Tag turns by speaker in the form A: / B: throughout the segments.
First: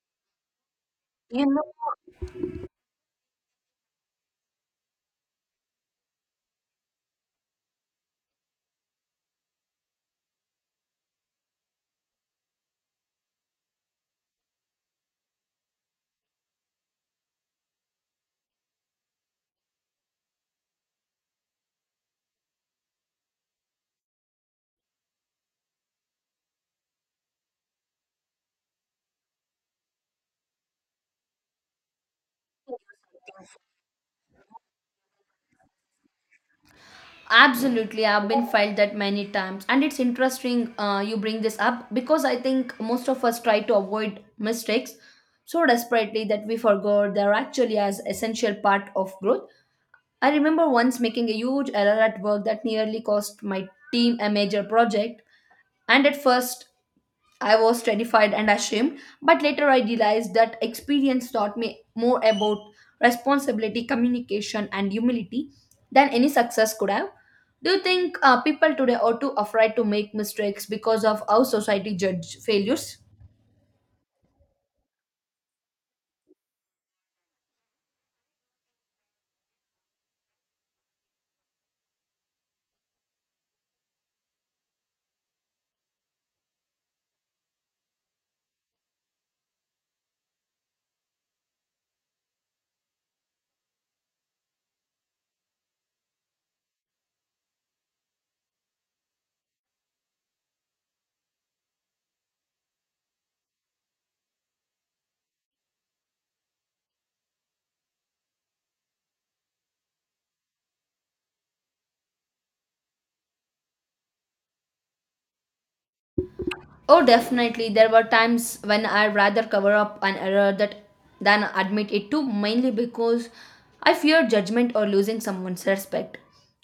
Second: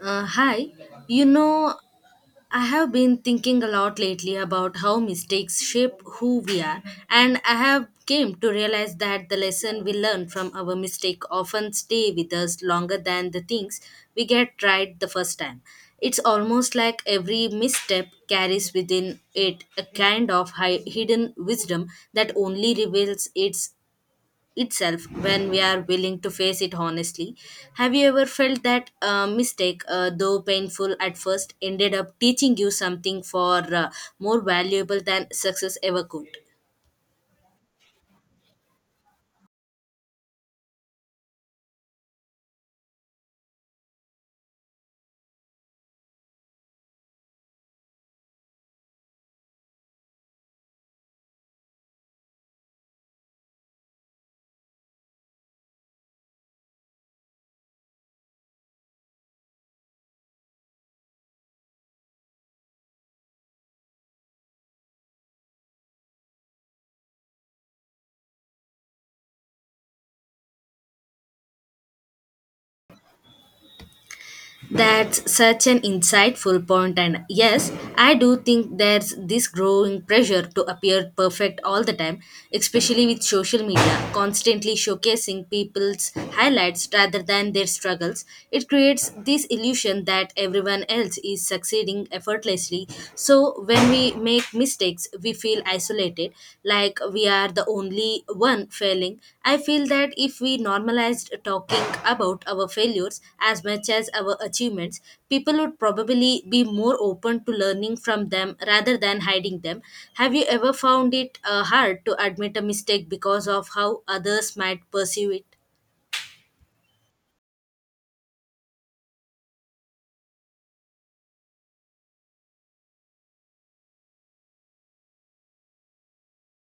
A: Hi. You
B: You know,
A: know, I have been thinking a lot lately about how mistakes shape who we are, and I have came to realize that the lesson we learn from our mistake often stay with us longer than the things we get right the first time. It's almost like every misstep carries within it a kind of hidden wisdom that only reveals itself when we are willing to face it honestly. Have you ever felt that a mistake, though painful at first, ended up teaching you something for more valuable than success ever could?
B: absolutely. I've been felt that many times, and it's interesting you bring this up because I think most of us try to avoid mistakes so desperately that we forgot they're actually as essential part of growth. I remember once making a huge error at work that nearly cost my team a major project, and at first I was terrified and ashamed, but later I realized that experience taught me more about responsibility, communication, and humility than any success could have. Do you think people today are too afraid to make mistakes because of how society judge failures?
A: That's such an insightful point, and yes, I do think there's this growing pressure to appear perfect all the time, especially with social media constantly showcasing people's highlights rather than their struggles. It creates this illusion that everyone else is succeeding effortlessly. So, when we make mistakes, friends, we feel isolated, like we are the only one failing. I feel that if we normalized talking about our failures as much as our achievements, people would probably be more open to learning from them rather than hiding them. Have you ever found it hard to admit a mistake because of how others might perceive it?
B: Oh, definitely. There were times when I rather cover up an error that than admit it to, mainly because I feared judgment or losing someone's respect.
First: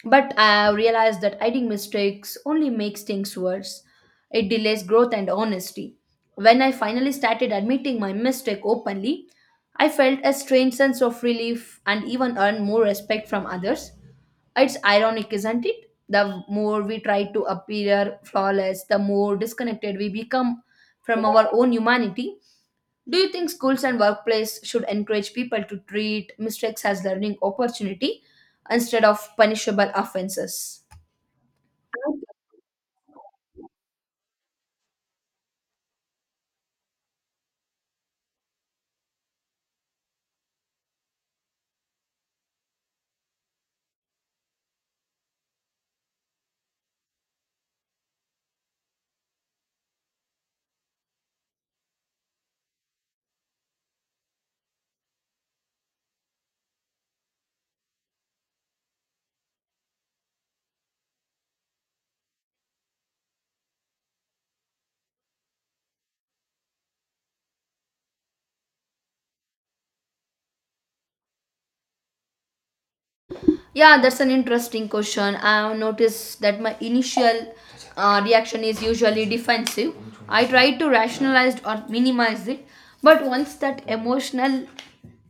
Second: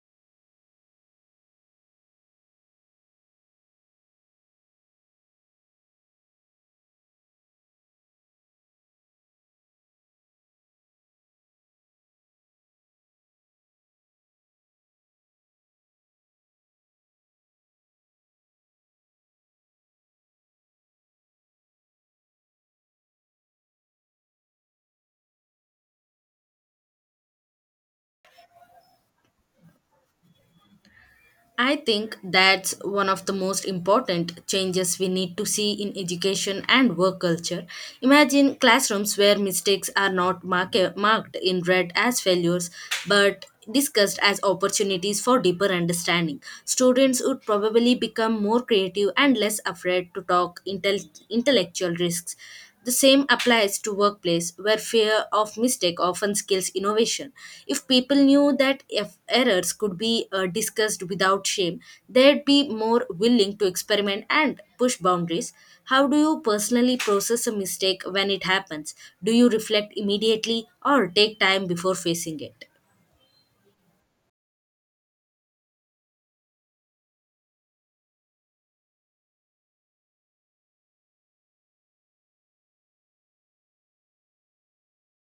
B: But I realized that hiding mistakes only makes things worse. It delays growth and honesty. When I finally started admitting my mistake openly, I felt a strange sense of relief and even earned more respect from others. It's ironic, isn't it? The more we try to appear flawless, the more disconnected we become from our own humanity. Do you think schools and workplace should encourage people to treat mistakes as learning opportunity instead of punishable offenses?
A: I think that's one of the most important changes we need to see in education and work culture. Imagine classrooms where mistakes are not marked in red as failures but discussed as opportunities for deeper understanding. Students would probably become more creative and less afraid to talk intellectual risks. The same applies to workplace where fear of mistake often kills innovation. If people knew that if errors could be discussed without shame, they'd be more willing to experiment and push boundaries. How do you personally process a mistake when it happens? Do you reflect immediately or take time before facing it?
B: Yeah, that's an interesting question. I have noticed that my initial reaction is usually defensive. I try to rationalize or minimize it, but once that emotional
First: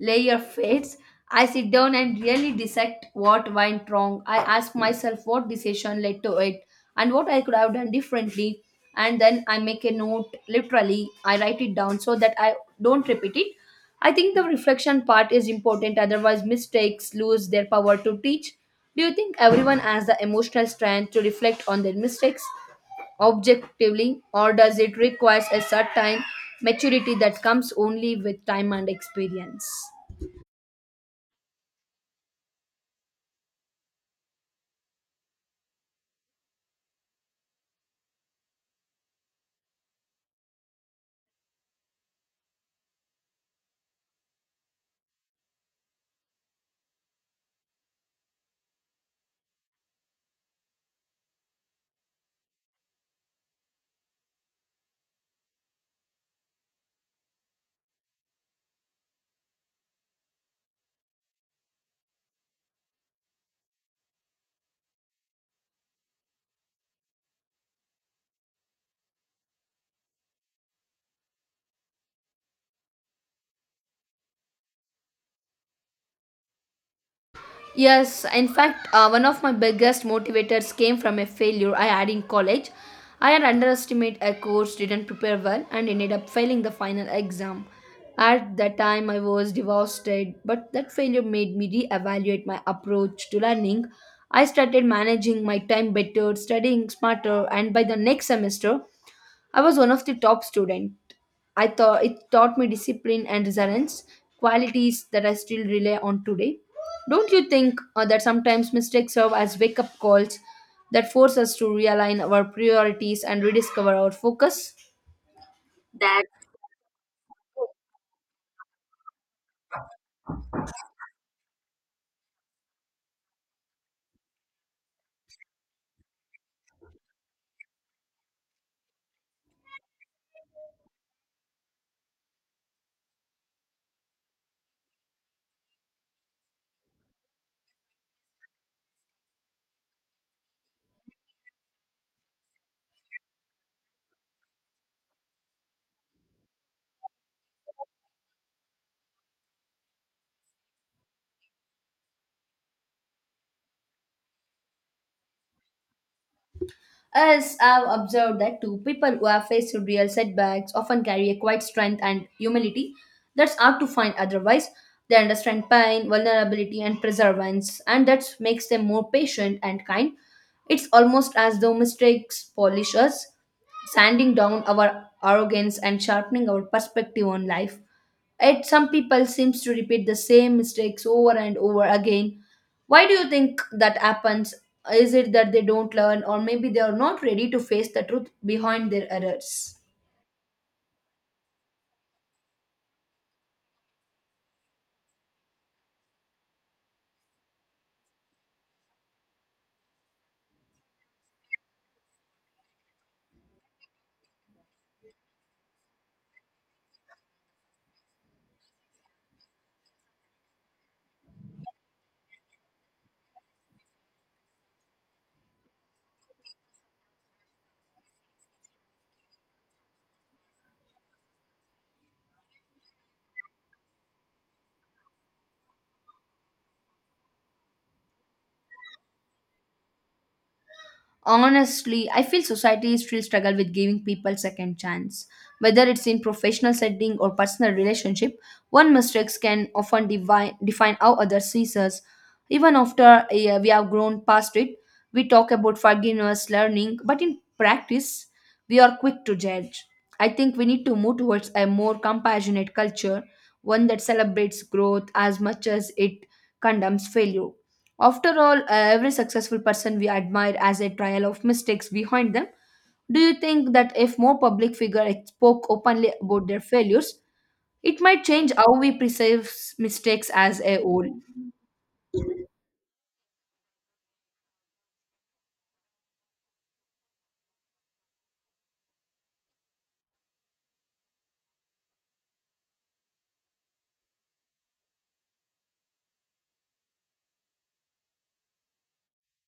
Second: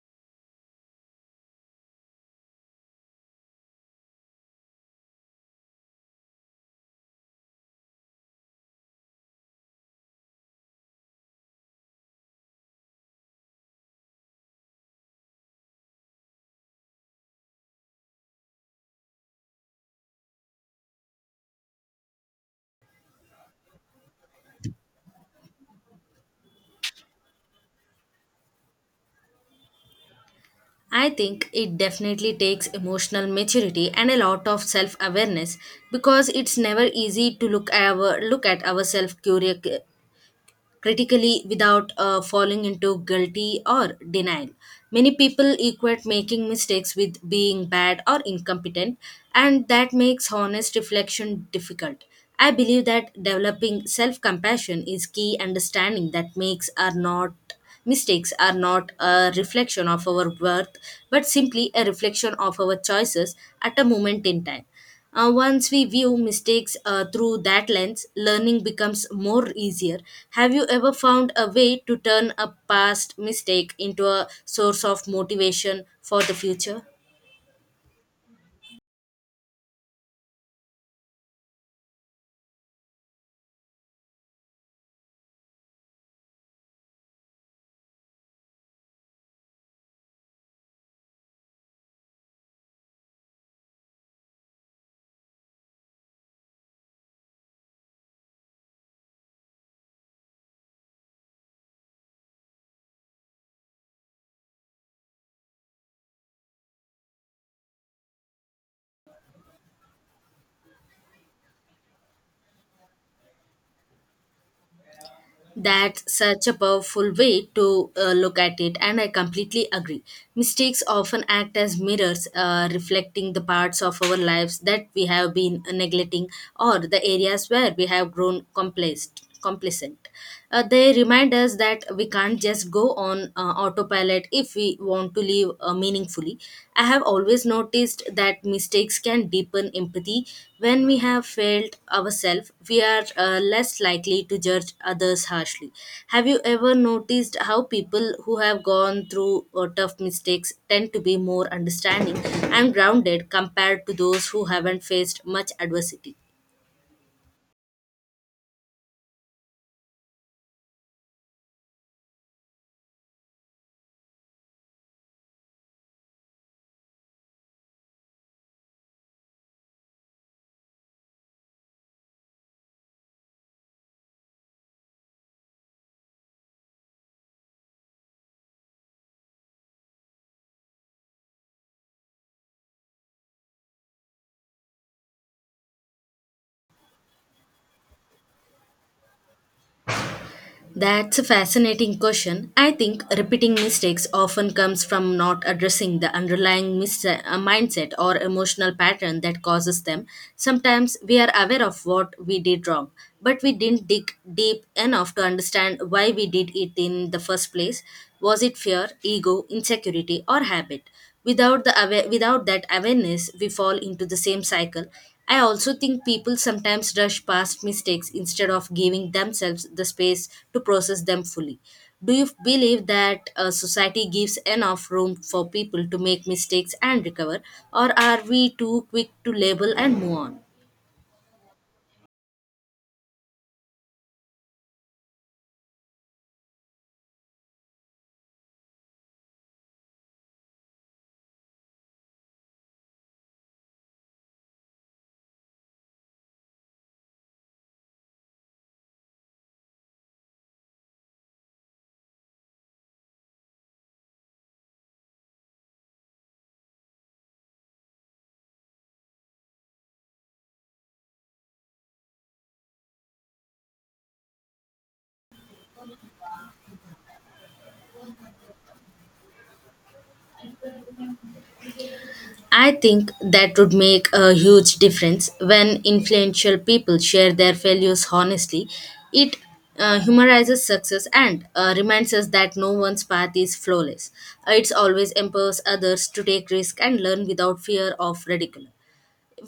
B: layer fades, I sit down and really dissect what went wrong. I ask myself what decision led to it and what I could have done differently. And then I make a note literally, I write it down so that I don't repeat it. I think the reflection part is important, otherwise, mistakes lose their power to teach. Do you think everyone has the emotional strength to reflect on their mistakes objectively, or does it require a certain maturity that comes only with time and experience?
A: I think it definitely takes emotional maturity and a lot of self awareness because it's never easy to look at ourselves critically without falling into guilty or denial. Many people equate making mistakes with being bad or incompetent, and that makes honest reflection difficult. I believe that developing self compassion is key understanding that makes are not mistakes are not a reflection of our worth but simply a reflection of our choices at a moment in time once we view mistakes through that lens, learning becomes more easier. Have you ever found a way to turn a past mistake into a source of motivation for the future?
B: Yes, in fact, one of my biggest motivators came from a failure I had in college. I had underestimated a course, didn't prepare well, and ended up failing the final exam. At that time, I was devastated, but that failure made me reevaluate my approach to learning. I started managing my time better, studying smarter, and by the next semester, I was one of the top student. I thought it taught me discipline and resilience, qualities that I still rely on today. Don't you think that sometimes mistakes serve as wake up calls that force us to realign our priorities and rediscover our focus?
A: That's such a powerful way to look at it, and I completely agree. Mistakes often act as mirrors, reflecting the parts of our lives that we have been neglecting or the areas where we have grown Complacent. They remind us that we can't just go on autopilot if we want to live a meaningfully. I have always noticed that mistakes can deepen empathy. When we have failed ourselves, we are less likely to judge others harshly. Have you ever noticed how people who have gone through tough mistakes tend to be more understanding and grounded compared to those who haven't faced much adversity?
B: As I've observed that too, people who have faced real setbacks often carry a quiet strength and humility that's hard to find otherwise. They understand pain, vulnerability, and perseverance, and that makes them more patient and kind. It's almost as though mistakes polish us, sanding down our arrogance and sharpening our perspective on life. Yet some people seems to repeat the same mistakes over and over again. Why do you think that happens? Is it that they don't learn or maybe they are not ready to face the truth behind their errors?
A: That's a fascinating question. I think repeating mistakes often comes from not addressing the underlying mindset or emotional pattern that causes them. Sometimes we are aware of what we did wrong, but we didn't dig deep enough to understand why we did it in the first place. Was it fear, ego, insecurity, or habit? Without that awareness, we fall into the same cycle. I also think people sometimes rush past mistakes instead of giving themselves the space to process them fully. Do you believe that society gives enough room for people to make mistakes and recover, or are we too quick to label and move on?
B: Honestly, I feel society still struggle with giving people second chance, whether it's in professional setting or personal relationship. One mistakes can often define how others sees us even after we have grown past it. We talk about forgiveness learning, but in practice we are quick to judge. I think we need to move towards a more compassionate culture, one that celebrates growth as much as it condemns failure. After all, every successful person we admire has a trial of mistakes behind them. Do you think that if more public figures spoke openly about their failures, it might change how we perceive mistakes as a whole?
A: I think that would make a huge difference when influential people share their failures honestly. It humanizes success and reminds us that no one's path is flawless. It always empowers others to take risks and learn without fear of ridicule.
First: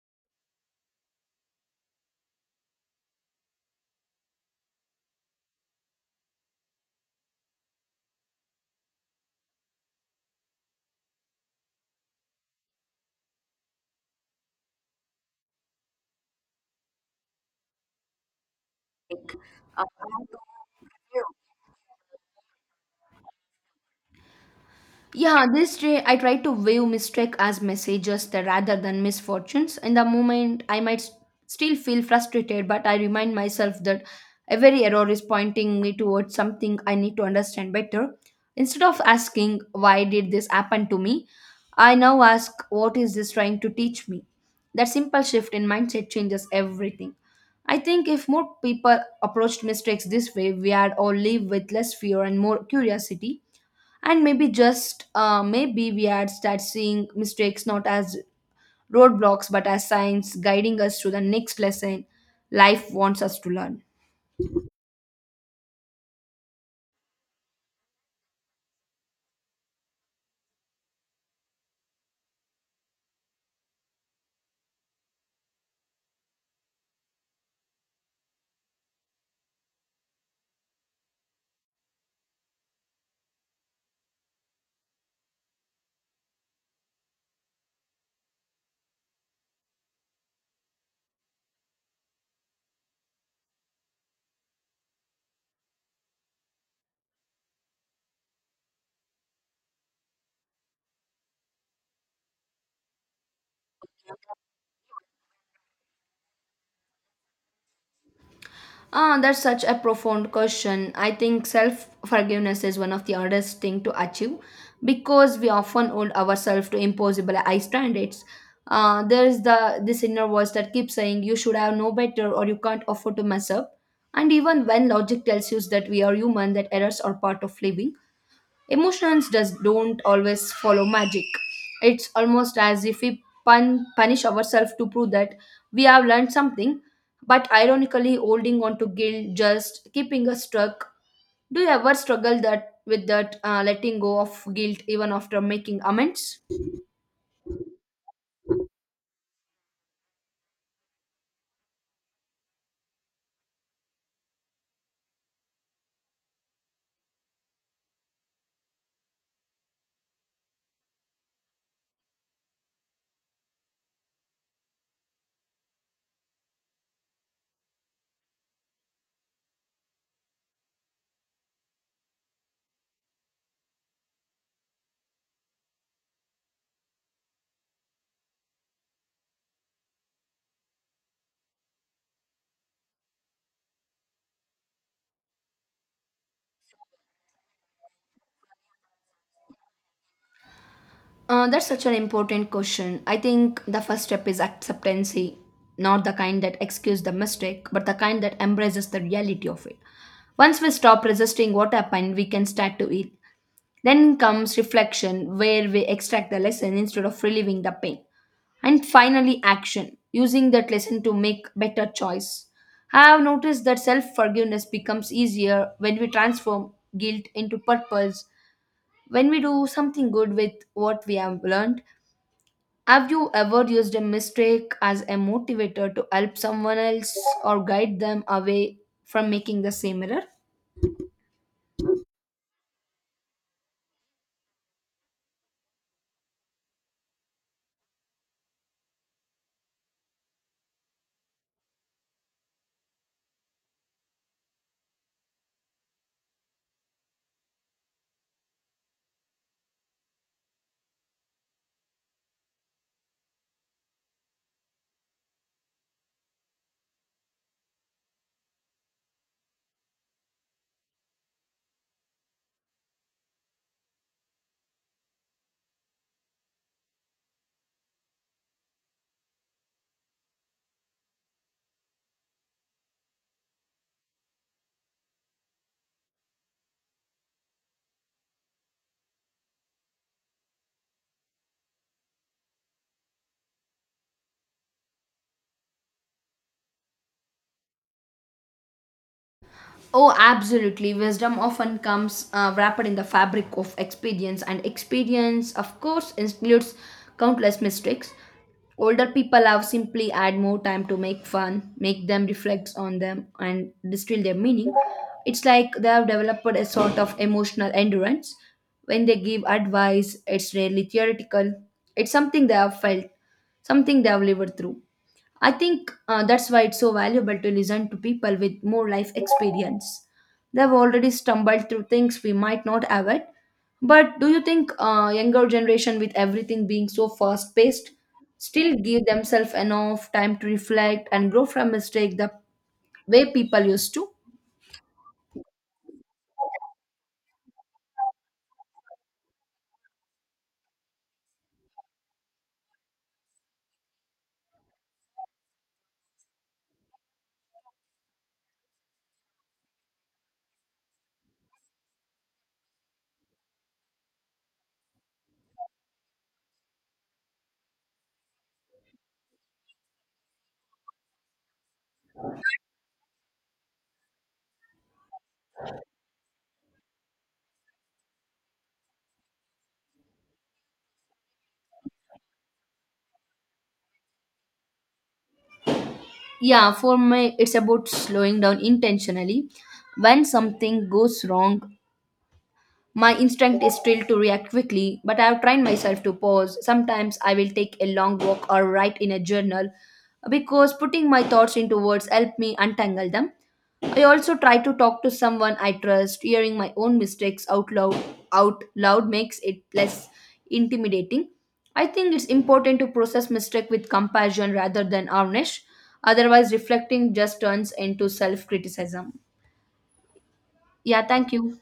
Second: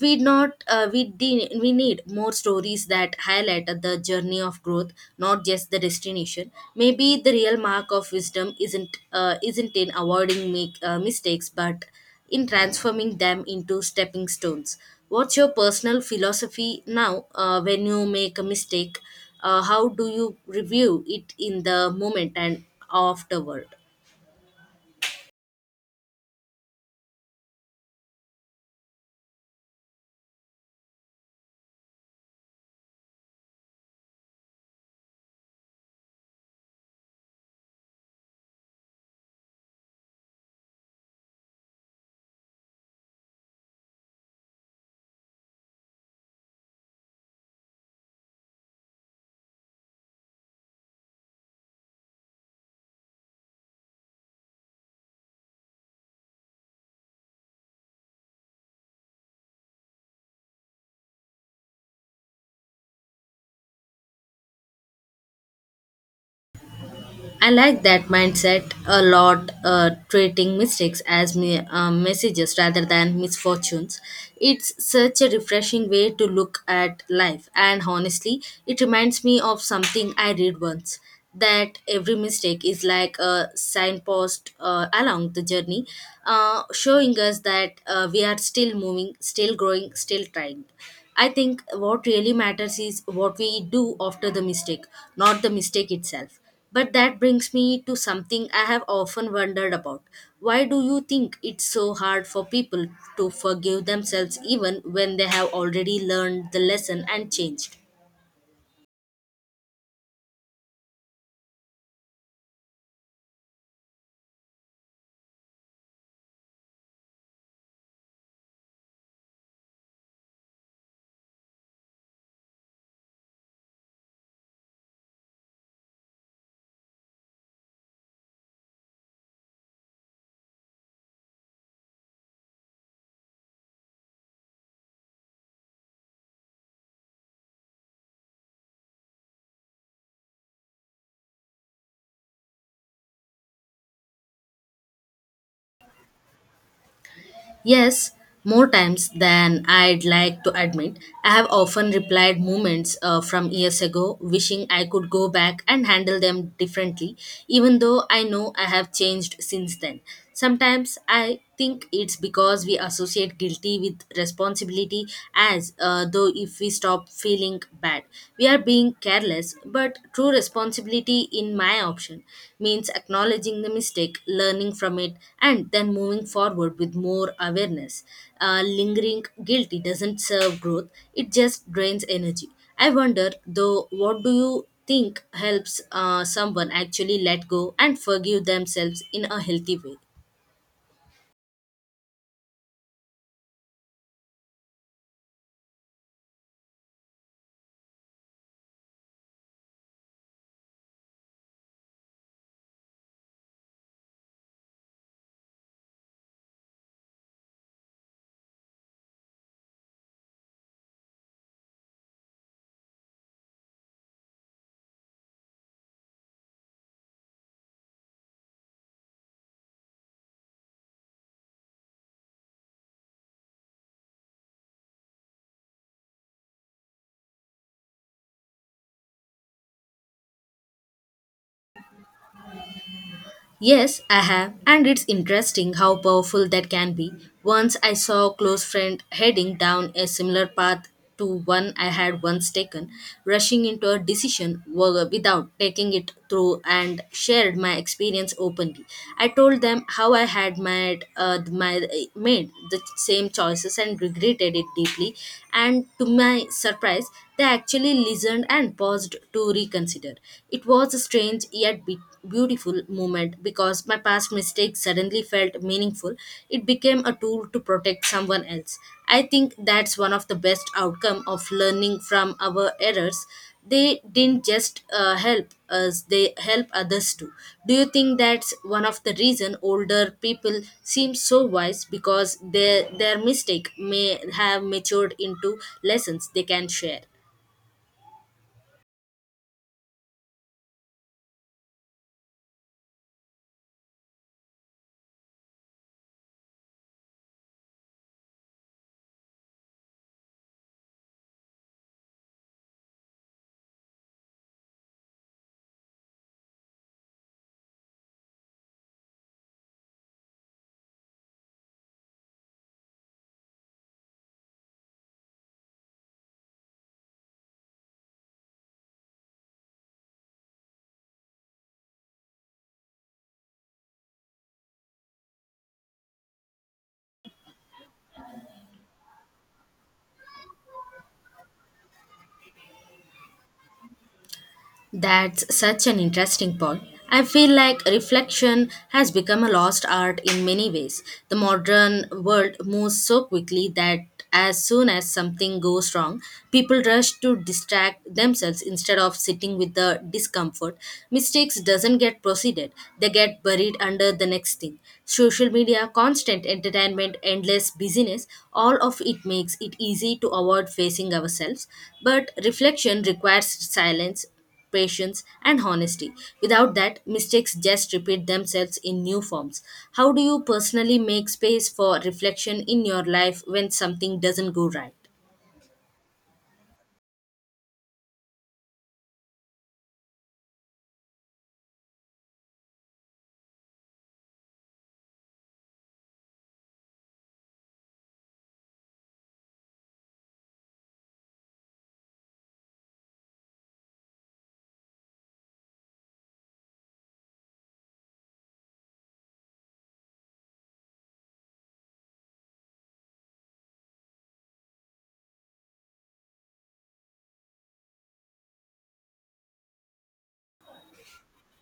A: We not uh, we de- we need more stories that highlight the journey of growth, not just the destination. Maybe the real mark of wisdom isn't in avoiding mistakes but in transforming them into stepping stones. What's your personal philosophy now, when you make a mistake, how do you review it in the moment and afterward?
B: Yeah, this day I try to view mistake as messages that rather than misfortunes. In the moment, I might still feel frustrated, but I remind myself that every error is pointing me towards something I need to understand better. Instead of asking why did this happen to me, I now ask what is this trying to teach me. That simple shift in mindset changes everything. I think if more people approached mistakes this way, we would all live with less fear and more curiosity, and maybe just maybe we had start seeing mistakes not as roadblocks but as signs guiding us to the next lesson life wants us to learn.
A: I like that mindset a lot, treating mistakes as messages rather than misfortunes. It's such a refreshing way to look at life, and honestly, it reminds me of something I read once that every mistake is like a signpost along the journey, showing us that we are still moving, still growing, still trying. I think what really matters is what we do after the mistake, not the mistake itself. But that brings me to something I have often wondered about. Why do you think it's so hard for people to forgive themselves even when they have already learned the lesson and changed?
B: Ah, that's such a profound question. I think self forgiveness is one of the hardest thing to achieve because we often hold ourselves to impossible high standards. Uh, there is the this inner voice that keeps saying you should have no better or you can't afford to mess up, and even when logic tells you that we are human, that errors are part of living, emotions just don't always follow magic. It's almost as if we punish ourselves to prove that we have learned something, but ironically, holding on to guilt just keeping us stuck. Do you ever struggle that with that letting go of guilt even after making amends?
A: Yes, more times than I'd like to admit. I have often replied moments from years ago, wishing I could go back and handle them differently, even though I know I have changed since then. Sometimes I think it's because we associate guilty with responsibility, as though if we stop feeling bad, we are being careless, but true responsibility, in my option, means acknowledging the mistake, learning from it, and then moving forward with more awareness. Lingering guilty doesn't serve growth, it just drains energy. I wonder, though, what do you think helps someone actually let go and forgive themselves in a healthy way?
B: That's such an important question. I think the first step is acceptance, not the kind that excuse the mistake, but the kind that embraces the reality of it. Once we stop resisting what happened, we can start to heal. Then comes reflection, where we extract the lesson instead of reliving the pain. And finally, action, using that lesson to make better choice. I have noticed that self forgiveness becomes easier when we transform guilt into purpose, when we do something good with what we have learned. Have you ever used a mistake as a motivator to help someone else or guide them away from making the same error?
A: Yes, I have, and it's interesting how powerful that can be. Once I saw a close friend heading down a similar path to one I had once taken, rushing into a decision without taking it through and shared my experience openly. I told them how I had made the same choices and regretted it deeply, and to my surprise, they actually listened and paused to reconsider. It was a strange yet beautiful moment because my past mistakes suddenly felt meaningful. It became a tool to protect someone else. I think that's one of the best outcome of learning from our errors. They didn't just help us; they help others too. Do you think that's one of the reason older people seem so wise because their mistake may have matured into lessons they can share?
B: Oh, absolutely. Wisdom often comes wrapped in the fabric of experience, and experience, of course, includes countless mistakes. Older people have simply had more time to make fun, make them reflect on them, and distill their meaning. It's like they have developed a sort of emotional endurance. When they give advice, it's rarely theoretical, it's something they have felt, something they have lived through. I think that's why it's so valuable to listen to people with more life experience. They've already stumbled through things we might not avoid. But do you think younger generation, with everything being so fast paced, still give themselves enough time to reflect and grow from mistake the way people used to?
A: That's such an interesting point. I feel like reflection has become a lost art in many ways. The modern world moves so quickly that as soon as something goes wrong, people rush to distract themselves instead of sitting with the discomfort. Mistakes doesn't get proceeded, they get buried under the next thing. Social media, constant entertainment, endless busyness, all of it makes it easy to avoid facing ourselves. But reflection requires silence, patience, and honesty. Without that, mistakes just repeat themselves in new forms. How do you personally make space for reflection in your life when something doesn't go right?
B: Yeah, for me, it's about slowing down intentionally. When something goes wrong, my instinct is still to react quickly, but I have trained myself to pause. Sometimes I will take a long walk or write in a journal because putting my thoughts into words help me untangle them. I also try to talk to someone I trust. Hearing my own mistakes out loud makes it less intimidating. I think it's important to process mistake with compassion rather than harness. Otherwise reflecting just turns into self-criticism. Yeah, thank you.